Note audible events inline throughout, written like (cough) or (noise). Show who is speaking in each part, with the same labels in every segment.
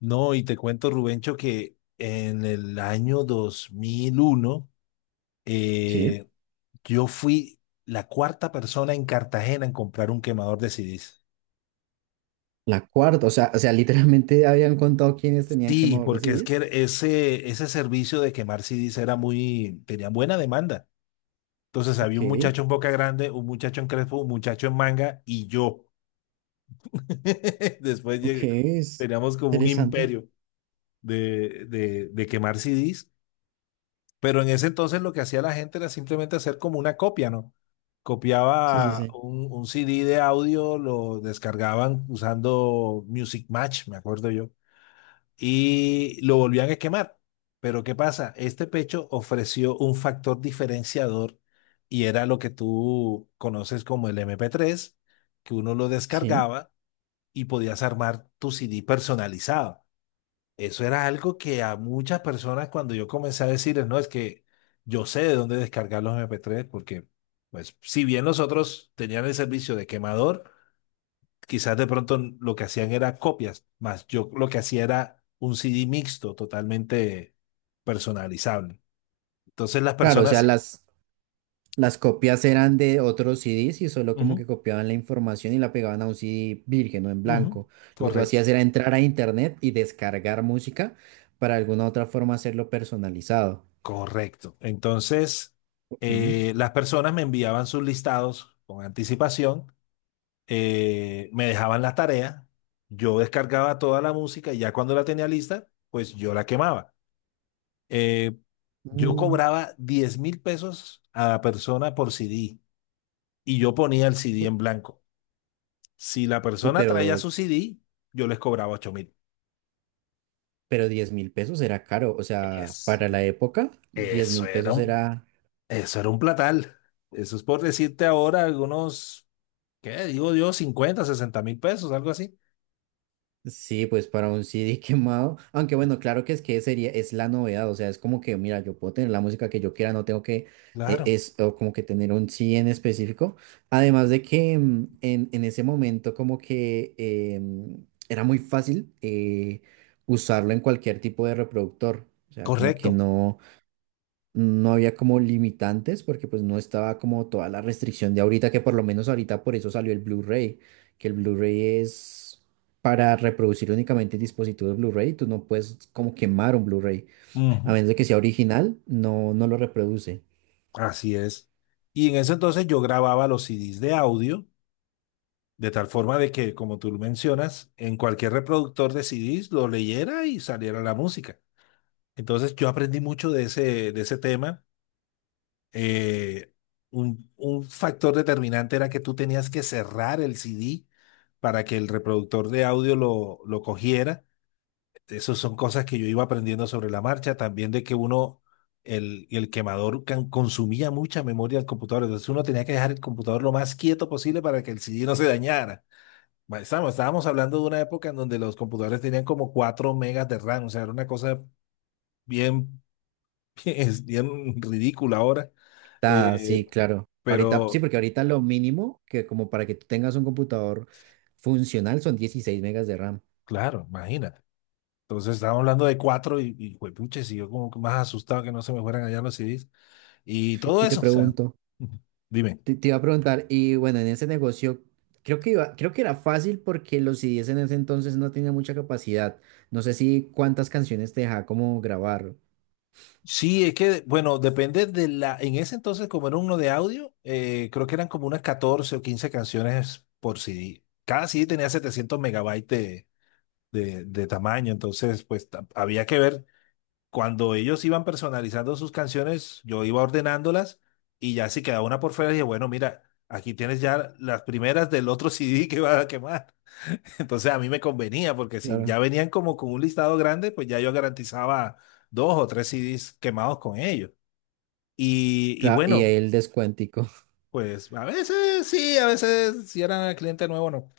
Speaker 1: No, y te cuento, Rubencho, que en el año 2001,
Speaker 2: Sí.
Speaker 1: eh, yo fui la cuarta persona en Cartagena en comprar un quemador de CDs.
Speaker 2: La cuarta, o sea, literalmente (laughs) habían contado quiénes tenían
Speaker 1: Sí,
Speaker 2: quemador de
Speaker 1: porque es
Speaker 2: CDs.
Speaker 1: que ese servicio de quemar CDs era muy, tenía buena demanda. Entonces había
Speaker 2: Ok,
Speaker 1: un muchacho en Boca Grande, un muchacho en Crespo, un muchacho en Manga y yo. (laughs) Después
Speaker 2: ok,
Speaker 1: llegué-
Speaker 2: es
Speaker 1: Teníamos como un
Speaker 2: interesante.
Speaker 1: imperio de quemar CDs. Pero en ese entonces lo que hacía la gente era simplemente hacer como una copia, ¿no?
Speaker 2: Sí, sí,
Speaker 1: Copiaba
Speaker 2: sí.
Speaker 1: un CD de audio, lo descargaban usando Music Match, me acuerdo yo, y lo volvían a quemar. Pero ¿qué pasa? Este pecho ofreció un factor diferenciador y era lo que tú conoces como el MP3, que uno lo
Speaker 2: Sí.
Speaker 1: descargaba y podías armar tu CD personalizado. Eso era algo que a muchas personas cuando yo comencé a decirles, no, es que yo sé de dónde descargar los MP3, porque pues si bien los otros tenían el servicio de quemador, quizás de pronto lo que hacían era copias, más yo lo que hacía era un CD mixto totalmente personalizable. Entonces las
Speaker 2: Claro, o
Speaker 1: personas.
Speaker 2: sea,
Speaker 1: Sí.
Speaker 2: las copias eran de otros CDs y solo como
Speaker 1: Ujú,
Speaker 2: que copiaban la información y la pegaban a un CD virgen o en
Speaker 1: ujú,
Speaker 2: blanco. Lo que tú
Speaker 1: correcto,
Speaker 2: hacías era entrar a internet y descargar música para alguna otra forma hacerlo personalizado.
Speaker 1: correcto. Entonces
Speaker 2: Ok.
Speaker 1: las personas me enviaban sus listados con anticipación, me dejaban las tareas, yo descargaba toda la música y ya cuando la tenía lista, pues yo la quemaba. Eh, yo
Speaker 2: Mm,
Speaker 1: cobraba 10.000 pesos a la persona por CD y yo ponía el CD en
Speaker 2: u-
Speaker 1: blanco. Si la
Speaker 2: uy,
Speaker 1: persona traía
Speaker 2: pero,
Speaker 1: su CD, yo les cobraba 8.000.
Speaker 2: pero 10.000 pesos era caro. O sea,
Speaker 1: Eso,
Speaker 2: para la época, diez
Speaker 1: eso
Speaker 2: mil
Speaker 1: era
Speaker 2: pesos
Speaker 1: un,
Speaker 2: era.
Speaker 1: eso era un platal. Eso es por decirte ahora algunos, ¿qué digo yo? Cincuenta 60 mil pesos, algo así.
Speaker 2: Sí, pues para un CD (laughs) quemado, aunque bueno, claro que es que sería, es la novedad, o sea, es como que, mira, yo puedo tener la música que yo quiera, no tengo que,
Speaker 1: Claro,
Speaker 2: es o como que tener un CD en específico, además de que en ese momento como que era muy fácil usarlo en cualquier tipo de reproductor, o sea, como que
Speaker 1: correcto.
Speaker 2: no había como limitantes porque pues no estaba como toda la restricción de ahorita, que por lo menos ahorita por eso salió el Blu-ray, que el Blu-ray es para reproducir únicamente dispositivos Blu-ray, tú no puedes como quemar un Blu-ray, a
Speaker 1: Ujú.
Speaker 2: menos de que sea original, no, no lo reproduce.
Speaker 1: Así es. Y en ese entonces yo grababa los CDs de audio, de tal forma de que, como tú mencionas, en cualquier reproductor de CDs lo leyera y saliera la música. Entonces yo aprendí mucho de ese tema. Eh, un factor determinante era que tú tenías que cerrar el CD para que el reproductor de audio lo cogiera. Esas son cosas que yo iba aprendiendo sobre la marcha, también de que uno, el quemador consumía mucha memoria del computador, entonces uno tenía que dejar el computador lo más quieto posible para que el CD no se dañara. Estábamos hablando de una época en donde los computadores tenían como 4 megas de RAM, o sea, era una cosa bien, (laughs) bien, es bien ridícula ahora.
Speaker 2: Ah,
Speaker 1: Eh,
Speaker 2: sí, claro. Ahorita, sí,
Speaker 1: pero
Speaker 2: porque ahorita lo mínimo que como para que tú tengas un computador funcional son 16 megas de RAM.
Speaker 1: claro, imagínate. Entonces estábamos hablando de 4 y juepuches, y yo como que más asustado que no se me fueran allá los CDs y
Speaker 2: (laughs)
Speaker 1: todo
Speaker 2: Y te
Speaker 1: eso, o sea,
Speaker 2: pregunto,
Speaker 1: (laughs) dime.
Speaker 2: Te iba a preguntar, y bueno, en ese negocio creo que era fácil porque los CDs en ese entonces no tenían mucha capacidad. No sé si cuántas canciones te dejaba como grabar.
Speaker 1: Sí, es que, bueno, depende de la. En ese entonces, como era uno de audio, creo que eran como unas 14 o 15 canciones por CD. Cada CD tenía 700 megabytes de tamaño, entonces, pues había que ver. Cuando ellos iban personalizando sus canciones, yo iba ordenándolas y ya si quedaba una por fuera, dije, bueno, mira, aquí tienes ya las primeras del otro (laughs) CD que va a quemar. (laughs) Entonces, a mí me convenía, porque si
Speaker 2: Claro.
Speaker 1: ya venían como con un listado grande, pues ya yo garantizaba 2 o 3 CDs quemados con ellos. Y
Speaker 2: Claro, y ahí
Speaker 1: bueno,
Speaker 2: el descuentico. (laughs)
Speaker 1: pues a veces sí, a veces si era cliente nuevo, no.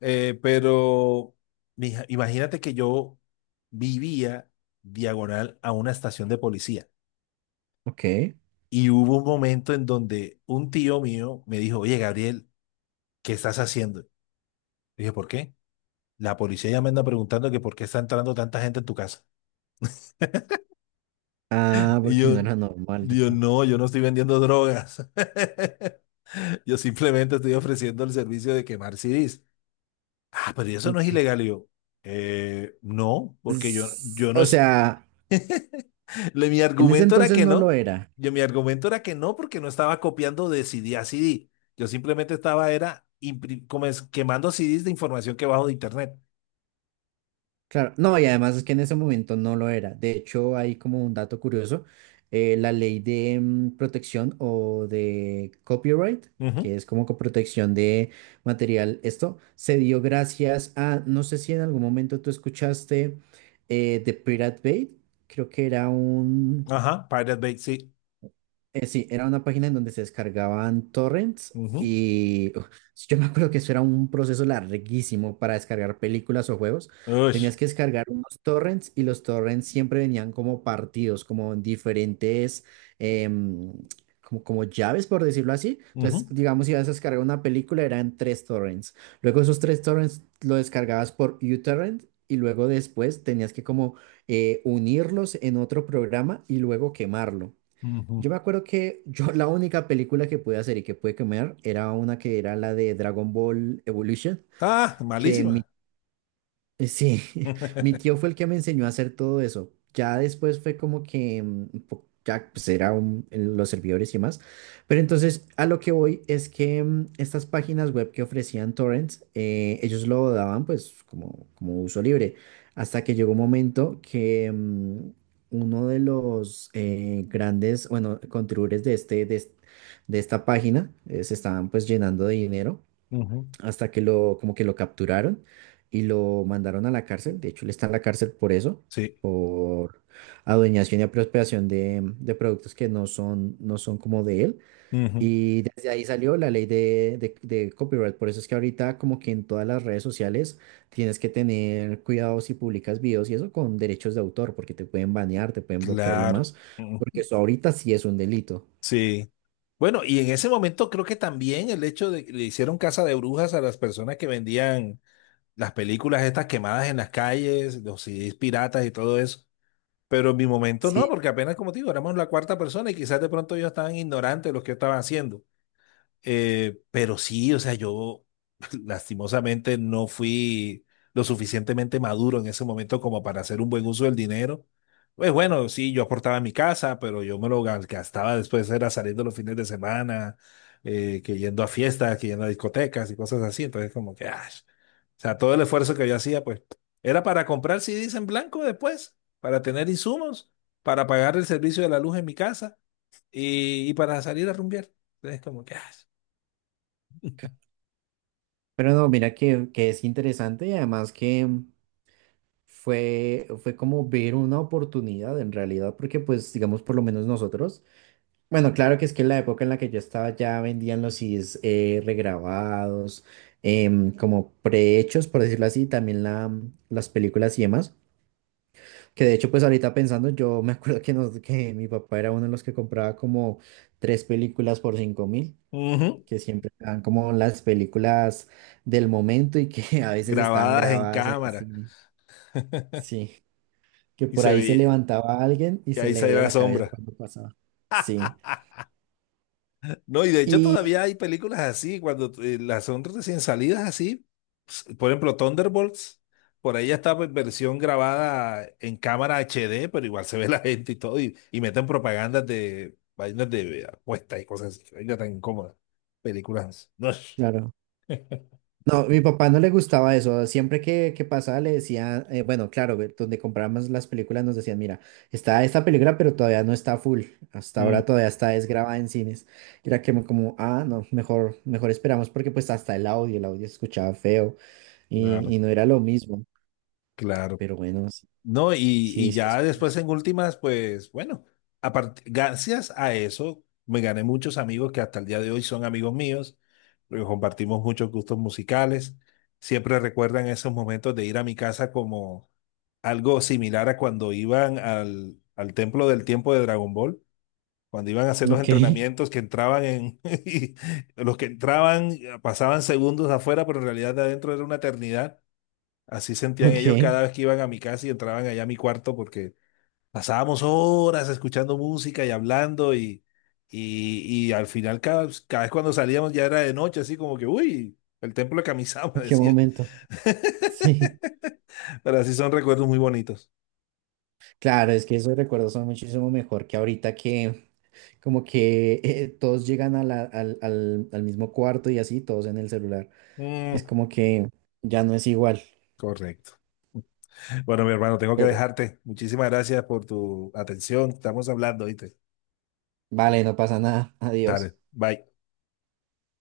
Speaker 1: Pero, mija, imagínate que yo vivía diagonal a una estación de policía
Speaker 2: Ok.
Speaker 1: y hubo un momento en donde un tío mío me dijo, oye, Gabriel, ¿qué estás haciendo? Y dije, ¿por qué? La policía ya me anda preguntando que por qué está entrando tanta gente en tu casa.
Speaker 2: Ah,
Speaker 1: Y
Speaker 2: porque no
Speaker 1: yo,
Speaker 2: era normal, yo
Speaker 1: Dios,
Speaker 2: creo.
Speaker 1: no, yo no estoy vendiendo drogas. (laughs) Yo simplemente estoy ofreciendo el servicio de quemar CDs. Ah, pero eso no es
Speaker 2: Ok.
Speaker 1: ilegal. Y yo, No, porque yo,
Speaker 2: Es-
Speaker 1: yo no
Speaker 2: o
Speaker 1: es.
Speaker 2: sea,
Speaker 1: (laughs) Mi
Speaker 2: en ese
Speaker 1: argumento era
Speaker 2: entonces
Speaker 1: que
Speaker 2: no lo
Speaker 1: no.
Speaker 2: era.
Speaker 1: Yo, mi argumento era que no, porque no estaba copiando de CD a CD. Yo simplemente estaba, era como es, quemando CDs de información que bajo de internet.
Speaker 2: Claro, no, y además es que en ese momento no lo era. De hecho, hay como un dato curioso, la ley de protección o de copyright,
Speaker 1: Ujú.
Speaker 2: que es como protección de material. Esto se dio gracias a, no sé si en algún momento tú escuchaste The Pirate Bay. Creo que era un,
Speaker 1: Ajá, Pirate Bay, sí.
Speaker 2: sí, era una página en donde se descargaban torrents
Speaker 1: Ujú,
Speaker 2: y uf, yo me acuerdo que eso era un proceso larguísimo para descargar películas o juegos.
Speaker 1: ush,
Speaker 2: Tenías que descargar unos torrents y los torrents siempre venían como partidos, como en diferentes, em, como llaves, por decirlo así. Entonces,
Speaker 1: ujú,
Speaker 2: digamos, si ibas a descargar una película, eran tres torrents. Luego esos tres torrents lo descargabas por uTorrent y luego después tenías que como unirlos en otro programa y luego quemarlo.
Speaker 1: ujú.
Speaker 2: Yo me acuerdo que (laughs) yo la única película que pude hacer y que pude comer era una que era la de Dragon Ball Evolution,
Speaker 1: Ah,
Speaker 2: que
Speaker 1: malísima.
Speaker 2: sí, (laughs) mi
Speaker 1: (laughs)
Speaker 2: tío fue el que me enseñó a hacer todo eso. Ya después fue como que ya pues era en los servidores y demás. Pero entonces a lo que voy es que estas páginas web que ofrecían torrents, ellos lo daban pues como, uso libre. Hasta que llegó un momento que uno de los grandes, bueno, contribuyentes de este, de, es- de esta página se estaban pues llenando de dinero
Speaker 1: Ujú.
Speaker 2: hasta que como que lo capturaron y lo mandaron a la cárcel. De hecho, él está en la cárcel por eso,
Speaker 1: Sí.
Speaker 2: por adueñación y apropiación de productos que no son como de él.
Speaker 1: Ujú.
Speaker 2: Y desde ahí salió la ley de copyright. Por eso es que ahorita como que en todas las redes sociales tienes que tener cuidado si publicas videos y eso con derechos de autor, porque te pueden banear, te pueden bloquear y
Speaker 1: Claro.
Speaker 2: demás, porque eso ahorita sí es un delito.
Speaker 1: Sí. Bueno, y en ese momento creo que también el hecho de que le hicieron casa de brujas a las personas que vendían las películas estas quemadas en las calles, los CDs piratas y todo eso. Pero en mi momento no,
Speaker 2: Sí,
Speaker 1: porque apenas como te digo, éramos la cuarta persona y quizás de pronto ellos estaban ignorantes de lo que yo estaba haciendo. Pero sí, o sea, yo (laughs) lastimosamente no fui lo suficientemente maduro en ese momento como para hacer un buen uso del dinero. Pues bueno, sí, yo aportaba a mi casa, pero yo me lo gastaba después, era saliendo los fines de semana, que yendo a fiestas, que yendo a discotecas y cosas así. Entonces, como que, ah, o sea, todo el esfuerzo que yo hacía, pues, era para comprar CDs en blanco después, para tener insumos, para pagar el servicio de la luz en mi casa y para salir a rumbear. Entonces, como que, ah.
Speaker 2: ca- pero no, mira que es interesante y además que, fue como ver una oportunidad en realidad, porque pues digamos por lo menos nosotros, bueno, claro que es que en la época en la que yo estaba ya vendían los CDs regrabados, como prehechos, por decirlo así, también las películas y demás, que de hecho pues ahorita pensando, yo me acuerdo que mi papá era uno de los que compraba como tres películas por 5.000.
Speaker 1: Ujú.
Speaker 2: Que siempre eran como las películas del momento y que (laughs) a veces estaban
Speaker 1: Grabadas en
Speaker 2: grabadas en
Speaker 1: cámara.
Speaker 2: cine.
Speaker 1: (laughs)
Speaker 2: Sí, que
Speaker 1: Y
Speaker 2: por
Speaker 1: se
Speaker 2: ahí se
Speaker 1: veía,
Speaker 2: levantaba alguien y
Speaker 1: y
Speaker 2: se
Speaker 1: ahí
Speaker 2: le
Speaker 1: salía
Speaker 2: veía
Speaker 1: la
Speaker 2: la cabeza
Speaker 1: sombra.
Speaker 2: cuando pasaba. Sí.
Speaker 1: No, y de hecho
Speaker 2: Y
Speaker 1: todavía hay películas así, cuando las son recién salidas así. Por ejemplo, Thunderbolts, por ahí ya está en versión grabada en cámara HD, pero igual se ve la gente y todo, y meten propagandas de vainas de apuestas y cosas así. Vainas tan incómodas. Películas. No.
Speaker 2: claro, no, mi papá no le gustaba eso. Siempre que pasaba le decía, bueno, claro, donde comprábamos las películas nos decían, mira, está esta película, pero todavía no está full. Hasta
Speaker 1: Mm,
Speaker 2: ahora todavía está desgrabada en cines. Y era que como, ah, no, mejor, mejor esperamos porque pues hasta el audio se escuchaba feo y,
Speaker 1: claro,
Speaker 2: y no era lo mismo.
Speaker 1: claro.
Speaker 2: Pero bueno, sí,
Speaker 1: No, y,
Speaker 2: sí,
Speaker 1: y
Speaker 2: sí,
Speaker 1: ya
Speaker 2: eso
Speaker 1: después
Speaker 2: es.
Speaker 1: en últimas, pues bueno, gracias a eso me gané muchos amigos que hasta el día de hoy son amigos míos, porque compartimos muchos gustos musicales. Siempre recuerdan esos momentos de ir a mi casa como algo similar a cuando iban al templo del tiempo de Dragon Ball, cuando iban a hacer los
Speaker 2: Ok,
Speaker 1: entrenamientos que entraban en, (laughs) y los que entraban pasaban segundos afuera, pero en realidad de adentro era una eternidad. Así
Speaker 2: (laughs)
Speaker 1: sentían
Speaker 2: ok,
Speaker 1: ellos cada vez que iban a mi casa y entraban allá a mi cuarto porque pasábamos horas escuchando música y hablando y al final cada vez cuando salíamos ya era de noche, así como que, uy, el templo de Kamisama, (laughs)
Speaker 2: ¿en qué
Speaker 1: decía.
Speaker 2: momento? Sí.
Speaker 1: Pero así son recuerdos muy bonitos.
Speaker 2: Claro, es que esos recuerdos son muchísimo mejor que ahorita que como que todos llegan al mismo cuarto y así, todos en el celular. Y es
Speaker 1: Mm,
Speaker 2: como que ya no es igual,
Speaker 1: correcto. Bueno, mi hermano, tengo que
Speaker 2: pero
Speaker 1: dejarte. Muchísimas gracias por tu atención. Estamos hablando, ¿viste?
Speaker 2: vale, no pasa nada, adiós.
Speaker 1: Dale, bye.